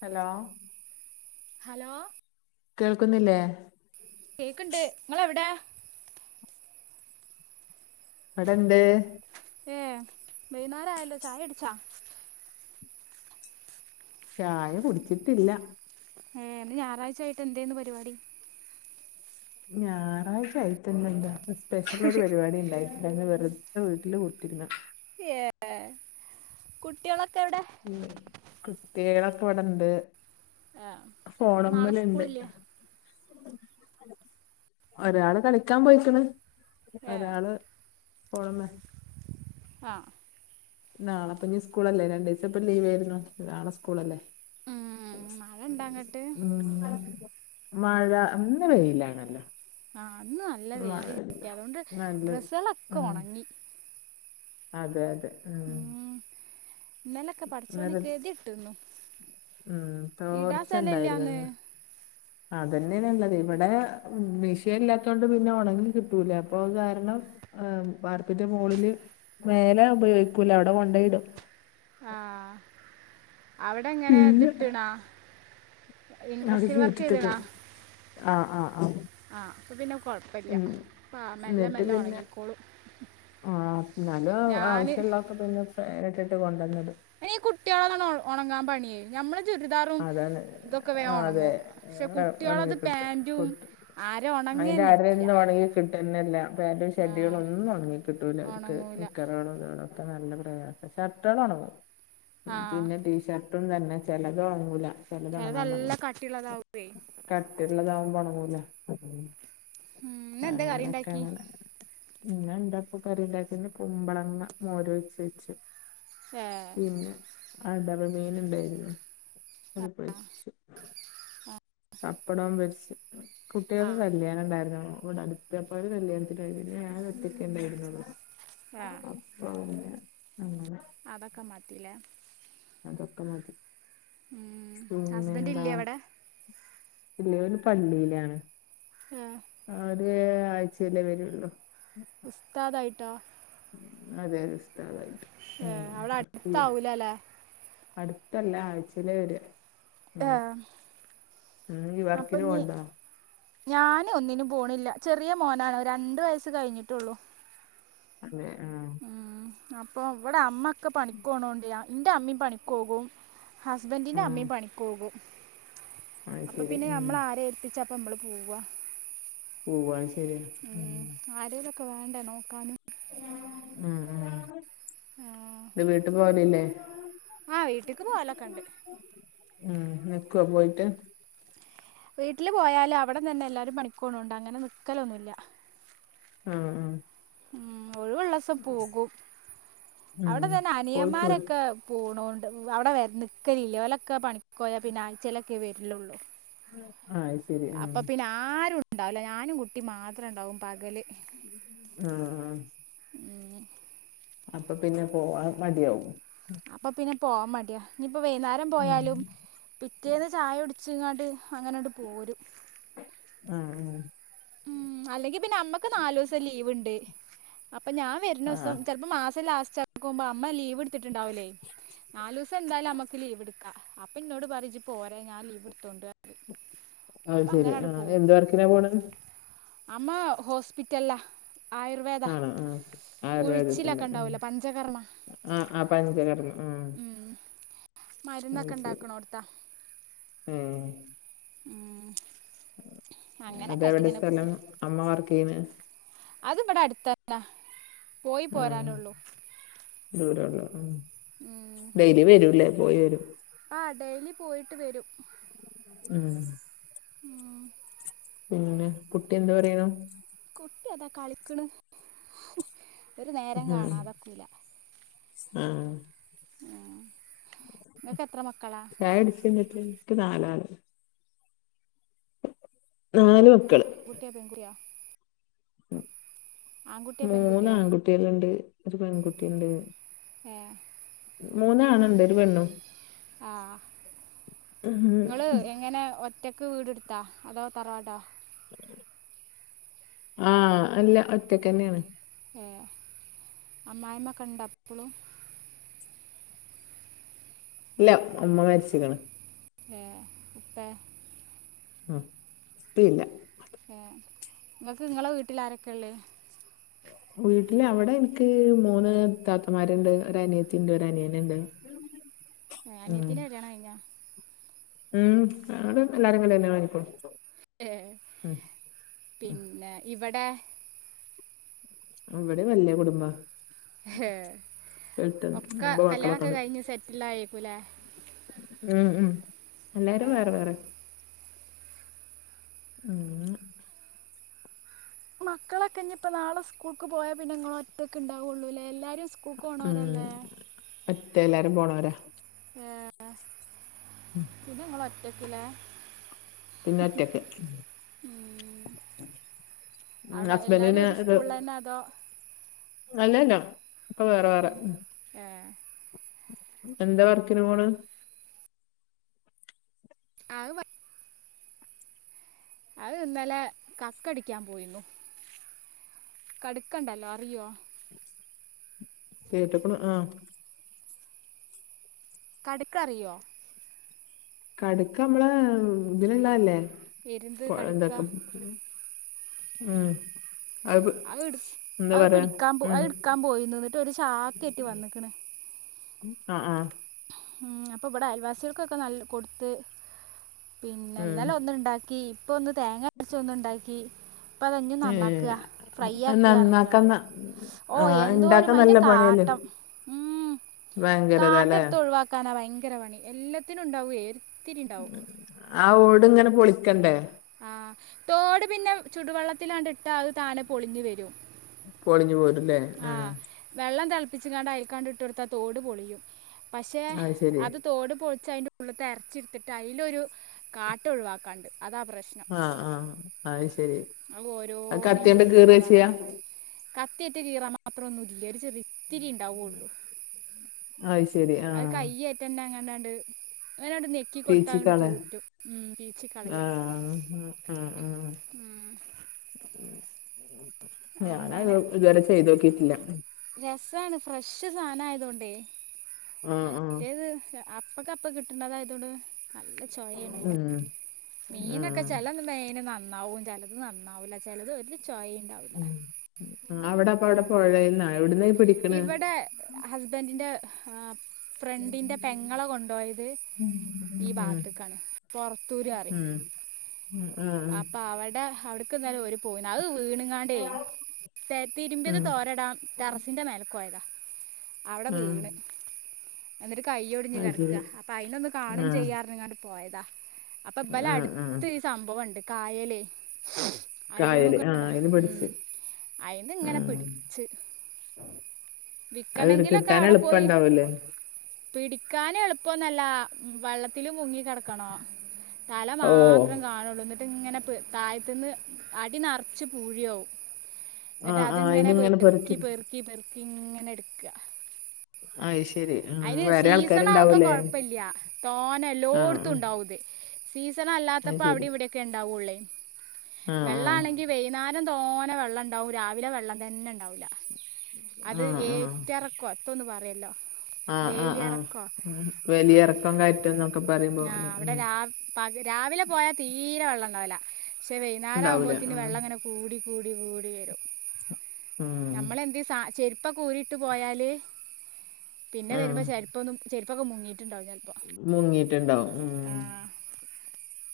Hello hello കേൾക്കുന്നില്ലേ കേക്ക്ണ്ട് ഇങ്ങളെവിടേ വ്ടെണ്ട് ഏ വൈന്നാരായല്ലോ ചായട്ച്ചാ ചായ കുടിച്ചിട്ടില്ല ഏ ഇന്ന് ഞായറാഴ്ചായിട്ട് എന്തേന്ന് പരിപാടി ഞായറാഴ്ച ആയിട്ടന്നന്താ ഇന്ന് സ്പെഷ്യൽ ഒരു പരിപാടി ഇണ്ടായി ഞാന് വെറ്തെ വീട്ടില് കുത്തിര്ന്ന ഏ കുട്ടികളൊക്കെ എവ്ടെ ണ്ട് കുട്ടിയേളൊക്കെ ഇവിടെണ്ട് ആ ഇപ്പൊ ഫോണ് നാളെ മ്മല്ണ്ട് സ്കൂളില്ലേ ഒരാള് കളിക്കാൻ പൊയ്ക്ക്ണ്. ഏ ഒരാള് ഫോൺ മ്മെ അ നാളെപ്ഞ്ഞി സ്കൂളല്ലേ രണ്ടീസപ്പം ലീവ് ഏർന്നു. നാളെ സ്കൂളല്ലേ ഉം മഴ ഇണ്ടങ്ങട്ട് മ്സ് ഉം മഴ! ഇന്ന് വെയിലാണല്ലൊ ആ ഇന്ന് നല്ല വെയില് കിട്ടി അതുകൊണ്ട് നല്ല ആ ഡ്രസ്സുകളൊക്കെ ഒണങ്ങി അതെ അതെ ഉം ഉം ഇന്നലൊക്കെ പട്ച്ചോനെ അന്നേരം കെതെട്ടുന്നു ഉം ഇടാൻ സലല്ല്യാന്ന് അതന്നേണ് ഇള്ളതെയ് ഇവിടെ മിഷീൻ ഇല്ലാതൊണ്ട് പിന്നെ ഒണങ്ങി കിട്ടൂല അപ്പൊ അത് കാരണം ഏ വാർപ്പിന്റെ മോളില് മേലാരു ഉപയോഗിക്കൂല അവിടെ കൊണ്ടേയിടും ആ അവിടെ എങ്ങനെ പിന്നെ ഇത്ട്ട്ണോ ഇൻട്രസ്റ്റീൽ വർക്ക് ചെയ്ത്ണോ ആ ആ ആ ആ അപ്പ പിന്നെ കൊഴപ്പല്ല ആ മെല്ലെ എന്നിട്ട് മെല്ല പിന്നെ ഒണങ്ങിക്കോളും ആഹ് ഇന്നാലും ആവശ്യള്ളൊക്കെ പിന്നെ ഫാന്ട്ട്ട്ട് കൊണ്ടന്ന്ടും അയ്ന് ഈ കുട്ടിയളതാന്ന ഒണങ്ങാൻ പണിയേ ഞമ്മളെ ചുരിദാറും അതാണ് ഇതൊക്കെ വേം ആ, അതെ ഒണങ്ങും പക്ഷെ ഉണങ്ങി കുട്ടിയാളത് കിട്ടും പാന്റും കിട്ടും അര ഒണങ്ങെന്നല്യാ കിട്ടന്നെല്ല പാന്റും, ഷെഡ്ഡികളൊന്നും ഒൺങ്ങി കിട്ടൂല്ല അവർക്ക് ഉണങ്ങൂല നിക്കറുകളൊന്ന ഒക്കെ നല്ല പ്രയാസാ ഷർട്ടാള് ഒണങ്ങും ആ പിന്നെ ടീഷർട്ടും തന്നെ ചെല ത് ഒൺങ്ങൂല ചെലത് നല്ല കട്ടിള്ളതാവുമ്പെ കട്ടിള്ളതാവുമ്പൊ ഒൺങ്ങൂല ഉം ഇന്നന്തേ കറിയിണ്ടാക്കി ഇന്നന്താപ്പൊ കറിണ്ടാക്കിയെ! ഇന്ന് കുമ്പളങ്ങ മോര് ഒഴിച്ച് വെച്ചു ഏ പിന്നെ അടവ് മീൻ ഇണ്ടായ്രുന്നു [unintelligible] പപ്പടോം പൊരിച്ച് ആ, കുട്ടികൾ ആ കല്യാ- ഉണ്ടായിരുന്നു ഇവിടെ അടുത്തപ്പോ ഒരു കല്യാണത്തിനോയി പിന്നെ ഞാനൊറ്റക്കേ ഉണ്ടായിരിന്നോളളു ആഹ് ആന്നെ അങ്ങനെ അതൊക്കെ മതീലെ അതൊക്കെ മതി ഉം... ഹസ്ബൻറ് ഇല്ല്യെ വ്ടെ? ഇല്ല ഓല് പള്ളീലാണ് ആഹ് അവര് ആഴ്ചേലേ വെരുള്ളൂ ഉസ്താദായിട്ടൊ? അതെ ഉസ്താദായിട്ട് ഉം ഏഹ് അവടെ അട്ത്താവൂലലേ അട്ത്തല്ല ആഴ്ചേലാ വെരാ.. അഹ് ഉം ഈ വർക്കിന് അപ്പൊഞ്ഞി പോണ്ടോ ഞാന് ഒന്നിനും പോണില്ല ചെറിയ മോനാണ് രണ്ട് വയസ്സ് കഴിഞ്ഞിട്ടൊള്ളൂ ആഹ് ഉം അപ്പൊ ഇവിടെ അമ്മ ഒക്കെ പണിക്കോണോണ്ടേയ് ഇന്റെ അമ്മേം പണിക്കോകും ഹസ്ബന്റീന്റെ ആഹ് അമ്മേം പണിക്കോകും അത് അപ്പൊ ശരി പിന്നെ ഉം നമ്മൾ ആരേ ഏൽപ്പിച്ചാപ്പ ഞന്മള് പോവാ പോവാ ശരിയാ ഉം ആരേലൊക്കെ വേണ്ടേ നോക്കാന് ഉം ഉം ഉം ആഹ് ഇന്ന് വീട്ട് പോവണില്ലേ? ആഹ്.. വീട്ട്ക്ക് പോലൊക്കെണ്ട് ഉം.. നിക്കോ പോയിട്ട്? വീട്ടില് പോയാലും അവടന്തെന്നെ എല്ലാരും പണിക്കോണോണ്ട് അങ്ങനെ നിക്കലൊന്നുല്ല ഉം ഉം ഉം ഒഴിവ് ഉള്ളസം പോകും ഉം അവടെ തന്നെ പോയി പോര് അനിയമ്മാരൊക്കെ പോണൊണ്ട് അവടെ വര നിക്കലില്ല ഓലൊക്കെ പണിക്കോയ പിന്നെ ആഴ്ചേലൊക്കെ വെര്ലൊള്ളൂ ആഹ് ശരി ആഹ് അപ്പൊ പിന്നെ ആ.. രുണ്ടാവൂല ഞാനും കുട്ടിം മാത്രെ ണ്ടാവും പകല് മം മം അപ്പൊ പിന്നെ പോവാൻ മടിയാവും അപ്പൊ പിന്നെ പോവാൻ മടിയാ ഞ്ഞിപ്പൊ വെയ്ന്നേരം ഉം പോയാലും പിറ്റേന്ന് ചായ കുട് ച്ചിങ്ങാണ്ട് അങ്ങനട് പോരും മം.. മം.. ഉം അല്ലെങ്കി പിന്നെ അമ്മക് നാലൂസം ലീവ്ണ്ട് അപ്പൊ ഞാൻ ആഹ് വെര്നൂസം ചെൽപ്പോ മാസം ലാസ്റ്റ് ആകുമ്പോ അമ്മ ലീവ് ഇടുത്ത്ട്ട്ണ്ടാവൂലേയ് നാലല് ദിവസം എന്തായാലും നമക്ക് നാലൂസം ന്തായാലും അമ്മക്ക് ലീവ്ട്ക്കാ അപ്പൊ ഇന്നോട് പറയും ജ്ജ് പോരേ ഞാൻ ലീവ്ട്ത്തോണ്ട് അഹ് ശെരി ആഹ് എന്ത് വർക്കിനാ പോണത് അമ്മാ.. ഹോസ്പിറ്റൽല്ലാ ആയുർവേദ ആണോ ആഹ് ആയുർവേദത്തിന്റെ ഉം ഉഴിച്ചിലൊക്കെണ്ടാവൂലേ പഞ്ചകർമ്മ ആഹ് ആഹ് പഞ്ചകർമ്മ ആഹ് അത് മരുന്നൊക്കെ ശെരി ഉണ്ടാക്കണോർത്താ ഏഹ് ഉം അത് എവിടെ സ്ഥലം അമ്മ വർക്ക്‌ചെയ്യുന്നേ അത് ബടെ അട്ത്തന്നെ പോയ്‌ ആഹ് പോരാനൊള്ളൂ [unintelligible] ഉം ഡെയ്‌ലി വരൂല്ലേ പോയിവരും ആ ഡെയിലി പോയിട്ട് വരും ഉം ഉം പിന്നെ കുട്ടി എന്ത് പറയണു. കുട്ടി അതാ കളിക്കണ് ഹ് ഒരു നേരം ഉം കാണാതൊക്കൂല ആഹ് ഇങ്ങക്ക് എത്ര മക്കളാ ചായ കുടിച്ചിനട്എ നിക്ക് നാലള് നാല് മക്കള് ഗുട്ടിയാ ബംഗൂരിയാ ആൺകുട്ടിയോ പെൺകുട്ടിയോ മൂന്നാൺകുട്ടികളിണ്ട് ഒരു പെൺകുട്ടിയിണ്ട് ഏ മൂന്നാണിണ്ട് ഒരു പെണ്ണും ആഹ് ഉം ഇങ്ങള് എങ്ങനെ ഒ റ്റക്ക് വീടടുത്തോ അതോ തറവാടാ ആഹ് അല്ല ഒറ്റക്കന്നെയാണ് ഏ അമ്മായിമ്മക്കണ്ട ഇപ്പളും. ഇല്ല ഉമ്മ മരിച്ച്ക്കണ്. ഹേ ഉപ്പേ ആഹ് ഇപ്പയില്ല ഏ ഇങ്ങക്ക് ഇങ്ങളെ വീട്ടില് ആരൊക്കെള്ളെ വീട്ടില് അവിടെ എനിക് മൂന്ന് താത്തമാരുണ്ട്, ഒരനിയത്തിണ്ട്, ഒരനിയനിണ്ട്. [inaudible] ഏ അനിത്തിൻ്റെ കല്യാണ കഴിഞ്ഞോ ഉം നങ്ങള് എല്ലാരങളല്ലെ കാണികൊള്ളൂ ഏ പിന്നെ ഇവടെ അവിടെ വല്ല്യ കുടുംബാ ഹെ എട്ട് ഒക്കെ ഒമ്പത് കല്യാണൊക്കെ മക്കളൊക്കെണ്ട് കഴിഞ്ഞ് സെറ്റിലായേക്കൂല്ലേ? ആഹ് ആഹ് എല്ലാരും വേറെ വേറെ അങ്ങനെ മക്കളൊക്കെ ഇനിപ്പ നാളെ സ്കൂൾക്ക് പോയാ പിന്നെ ഇങ്ങളൊറ്റക്ക് ഇണ്ടാവുള്ളൂല്ലേ ല്ലാരും സ് കുക്കോണോരല്ലേ മറ്റേ എല്ലാരും പോണോരാ ഏ പിന്നെ ങ്ങള് ഒറ്റക്കില്ലെ? പിന്നൊറ്റക്ക് അവിടെ എല്ലാവരും ഹസ്ബൻ്റിന് ഒരു ഇത് സ്കൂളിൽ തന്നെ അതോ അല്ലല്ലഇപ്പൊ വേറെ-വേറെ ഏഹ് എന്താ വർക്കിന് പോണ് ആ അഹ് ഇന്നലെ കക്കടിക്കാൻ പോയിരുന്നു കടുക്കണ്ടല്ലോ അറിയോ കേട്ടൂക്കുണു ആഹ് കടുക്ക അറിയോ കടുക്ക നമ്മള ഇതിലുള്ളല്ലേ എരുന്ത് പൊ കടുക്ക എന്താകും ഉം അത് പ്- അതിട് എന്താ അത് പറയാ പിടിക്കാ പോ ഉം അത്ടുക്കാൻ പോയിന്ന് നിട്ട് ഒരു ചാക്കേറ്റി വന്നക്കണ് ആ ആഹ് മ് അപ്പ ഇവിടെ അയൽവാസികൾക് ക്കൊക്കെ നല് കൊടുത്ത്. ഉം പിന്നെഇന്നലെ ഒന്നുണ്ടാക്കി ഇപ്പോ ഒന്ന് തേങ്ങ അരച്ച് ഒന്നുണ്ടാക്കി ഇപ്പോ അത് ഇഞ്ഞ് നന്നാക്കുക ഏഹ് ഫ്രൈ അത് നന്നാക്കാൻ ആക്കുകായിരുന്നങ്ങോട്ട് ഓ ആഹ് എന്തോ മ ഒരു ഇണ്ടാക്കാൻ അതിന്റെ നല്ല പണിയല്ലേ കാട്ടം മ് ഭയങ്കരതാല്ലേ കാട്ടടുത്ത് ഒഴിവാക്കാനാ ഭയങ്കര പണി എല്ലാത്തിനും ഉണ്ടാവുമേ ഒ ത്തിരി ഉണ്ടാവും ആ ഓട് ഇങ്ങനെ പൊളിക്കണ്ടേ ആ തോട് പിന്നെ ചുടുവെള്ളത്തിലാണ്ടിട്ടാ അത് താനെ പൊളിഞ്ഞു വരും പൊളിഞ്ഞു പോരുല്ലേ ആഹ് വെള്ളം തിളപ്പിച്ച്ങ്ങാണ്ട് അയിക്കാണ്ടിട്ടൊട്ത്താൽ തോട് പൊളിയും പക്ഷേ അത് തോട്പൊളിച്ച് അതിന്റെ ഉള്ളത്തെ ഇറച്ചിടുത്തിട്ട് അതിലൊരു കാട്ടം ഒഴിവാക്കാനൊ ണ്ട് അതാ പ്രശ്നം ആ ആ അത് ശരി ആ അത് ഓരോനിന്റെ കത്തിയോണ്ട് ഇട്ത്ത് കീറാ ചെയ്യാ ഒഴിവാക്കണം കത്തിയിട്ട് കീറാൻ മാത്രം ഒന്നുമില്ല ഒരിത്തിരി ഉണ്ടാവയുള്ളൂ അത് ശരി അത് ആഹ് കൈഏറ്റന്റെങ്ങാണ്ടാണ്ട് അങ്ങനണ്ടു ഞെക്കി ഞെക്കി കൊടുത്താണ്ട് പീച്ചിക്കാണ് തൂറ്റും ഉം പീച്ചി കളയ ആഹ് ഉം ഉം ഉം ഉം ഞാന ഇതുവരെ ചെയ്ത് നോക്കിട്ടില്ല രസമാണ് ഫ്രഷ് സാധനം ആയതൊണ്ടേ ആഹ് ആഹ് മറ്റേത് അപ്പക്കെ അപ്പോ കിട്ടണ തായതോണ്ട് നല്ല ചോവയാണ് ഉം മീനൊക്കെ ആഹ് ചെലന്ന് മീനൊന്നും നന്നാവും ചെലത് നന്നാവൂല്ല ചെലത് ഒരു ചോയിംണ്ടാ അവിടെ അപ്പോ എവിടെ പുഴയെന്നോ എവിടുന്നാ ഈ പിടി ഇവിടെ ഹസ്ബൻഡിന്റെ ആ ഫ്രണ്ടിന്റെ പെങ്ങളാ കൊണ്ടു പോയത് ഈ ഉം ഭാഗത്തക്കാണ് പൊറത്തൂര് പറയും ഉം ഉം ആഹ് അപ്പോ അവിടെ അവിടക്ക് ഇന്നലെ ഒരു പോയിന്നാ അത് വീണങ്ങാണ്ടേ തെ തിരുമ്പിയത് ഉം തോരടാം ടെറസിന്റെ മേലെ പോയതാ അവിടെ ആഹ് വീണ് എന്നിട്ട് കയ്യോടിഞ്ഞ് അത് ശരി കടക്കുക അപ്പൊ അയിന്നൊ ന്ന്കാണും ആഹ് ചെയ്യാര്ങ്ങാണ്ട് പോയതാ അപ്പോ ഇപലെ ആഹ് ആഹ് അടുത്ത് ഈ സംഭവംണ്ട് കായലേ കായല് അഴിമുഖാട ആഹ് അയില് ഉം പിടിച്ച് അയിന്ന് ഇങ്ങനെ ആഹ് പിടിച്ച് അത് വിക്കണയെങ്കിലെക്കെ കിട്ടാൻ അവിടെ പോയി എളുപ്പണ്ടാവൂലേ പിടിക്കാന് എളുപ്പോന്നല്ല വള്ളത്തില് മുങ്ങി കിടക്കണോ. തല ഓ മാത്രം കാണുള്ളൂന്ന്ട് ഇട്ട്ങ്ങനെ പി താഴത്തുന്ന് അടി നറച്ച് പൂഴിയാവും. ആ ന്നിട്ട് ആ അതിങ്ങനെ ഇതിങ്ങനെ പെറ്ക്കി പെറുക്കി പെറ്ക്കി പെറ്ക്കിങ്ങനെ ഇട്ക്ക അത് ശരി ആ അയിന് വേറെ സീസണ് ആവുമ്പോ ആൾക്കാരുണ്ടാവൂലേ കൊഴപ്പില്ല തോനെ ആ എല്ലോട്ത്തും ആ ഉണ്ടാവുത് സീസണ അത് അല്ലാത്തപ്പോ അവിടെ ശരി ഇവിടെയൊക്കെ ഉണ്ടാവൂള്ളേ. ആ ആ വെള്ളം ആണെങ്കി ഞ് വൈകുന്നേരം തോന വള്ളംണ്ടാവും രാവിലെ വെള്ളം തന്നെണ്ടാവുല്ല അത് ആ ആ ഏറ്റ ഇറക്കോ തൊഒന്ന് പറയുല്ലോ? ആ ആ ആ വേലിറക്കോ ഉം ആ വലിയ ഇറക്കം കയറ്റം എന്നൊക്കെ പറയുമ്പോ അല്ലെ അവിടെ ഉം രാവിലെ പ രാവിലെ പോയാ തീരെ വള്ളം ഉണ്ടാവില്ല. പക്ഷെ വൈകുന്നേം ഉണ്ടാവൂലേ ആ ആകുമ്പോത്തെന്നു വെള്ളംഇങ്ങനെ കൂടി കൂടി കൂടി വരും. ഉം നമ്മളെന്ത് സ ചെരുപ്പൊക്കെ ഊരിയിട്ട് പോയാല് പിന്നെ ആ വരുമ്പോ ചെര്പ്പൊന്നും ചെര്പ്പൊക്കെ മുങ്ങിയിട്ടുണ്ടാവും ചെൽ പ്പോ മുങ്ങിട്ടുണ്ടാവും ആ ഉം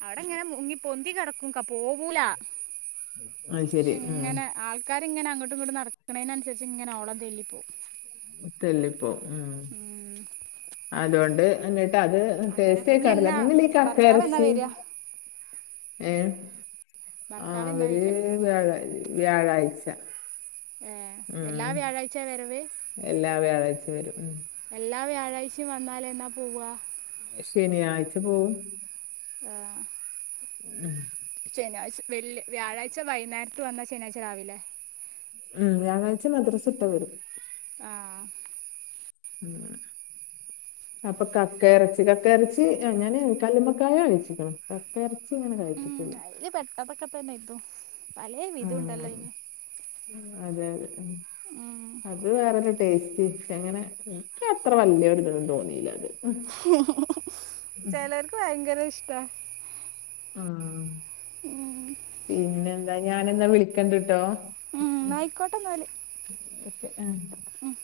അവിടെ ഇങ്ങനെ മുങ്ങി പൊന്തി കിടക്കുംക പോവൂല. അത് ക്ഷെ ശരി ഉം ഇങ്ങനെ ആൾക്കാര് ഇങ്ങനെ അങ്ങട്ടും ഇങ്ങട്ടും നടക്ക നടക്കണിനനുസരിച്ച് ഇങ്ങനെ ഓളം തല്ലിപ്പോകും. തല്ലിപ്പോവും. ഉം അതൊണ്ട് എന്നിട്ട് അത് ടേസ്റ്റ് അങ്ങനൊക്കെ ഇനി എന്നാ കടലക്കറിതന്നെയല്ലെ ഈ ഭർത്താവ് എന്നാ കക്കയിറച്ചി വരിക ഏ ആ ഭർത്താവ് എന്നാ അവര് വരിക വ്യാഴ വ്യാഴാഴ്ച ഏഹ് എല്ലാ ഉം വ്യാഴാഴ്ച വരവ് എല്ലാ വ്യാഴാഴ്ച്ചിം വരും എല്ലാ വ്യാഴാഴ്ച്ചിം വന്നാലെന്നാ പോവാ ശനിയാഴ്ച പോവും ആഹ് ഉം ശനിയാഴ്ച വല് വ്യാഴാഴ്ച വൈന്നേരത്ത് വന്ന ശനിയാഴ്ച രാവിലെ ഉം വ്യാഴാഴ്ച മദ്രസട്ട് വരും ആഹ് ഉ അപ്പൊ കക്ക ഇറച്ചി കക്ക അത് ഇറച്ചി ശരി അങ്ങെനെ കല്ലുമക്കായ കഴിച്ചിക്ക്ണ് കക്ക എറച്ചി അങ്ങനെ കഴിച്ചിട്ടില്ല. ല് പെട്ടന്നൊക്കെതന്നെ എത്തും പലേ വിധണ്ടല്ലോ ഉം അയ്ൻ അതെ അതെ ഉം ഉം അത് വേറൊരു ടേസ്റ്റ് ശ്ശെങ്ങനെ ഇനിക് അത്ര വല്യൊരുതൊന്നും തോന്നിയില്ല അത്. ചെലർക്ക് ഭയങ്കര ഇഷ്ടാ ആഹ് ഇഷ്ടമാണ് പിന്നെന്താ ഞാനിന്നാ വിളിക്കണ്ട്ട്ടോ ഉം ആയിക്കോട്ടെന്നാല് ഒക്കെ ആഹ് ഉം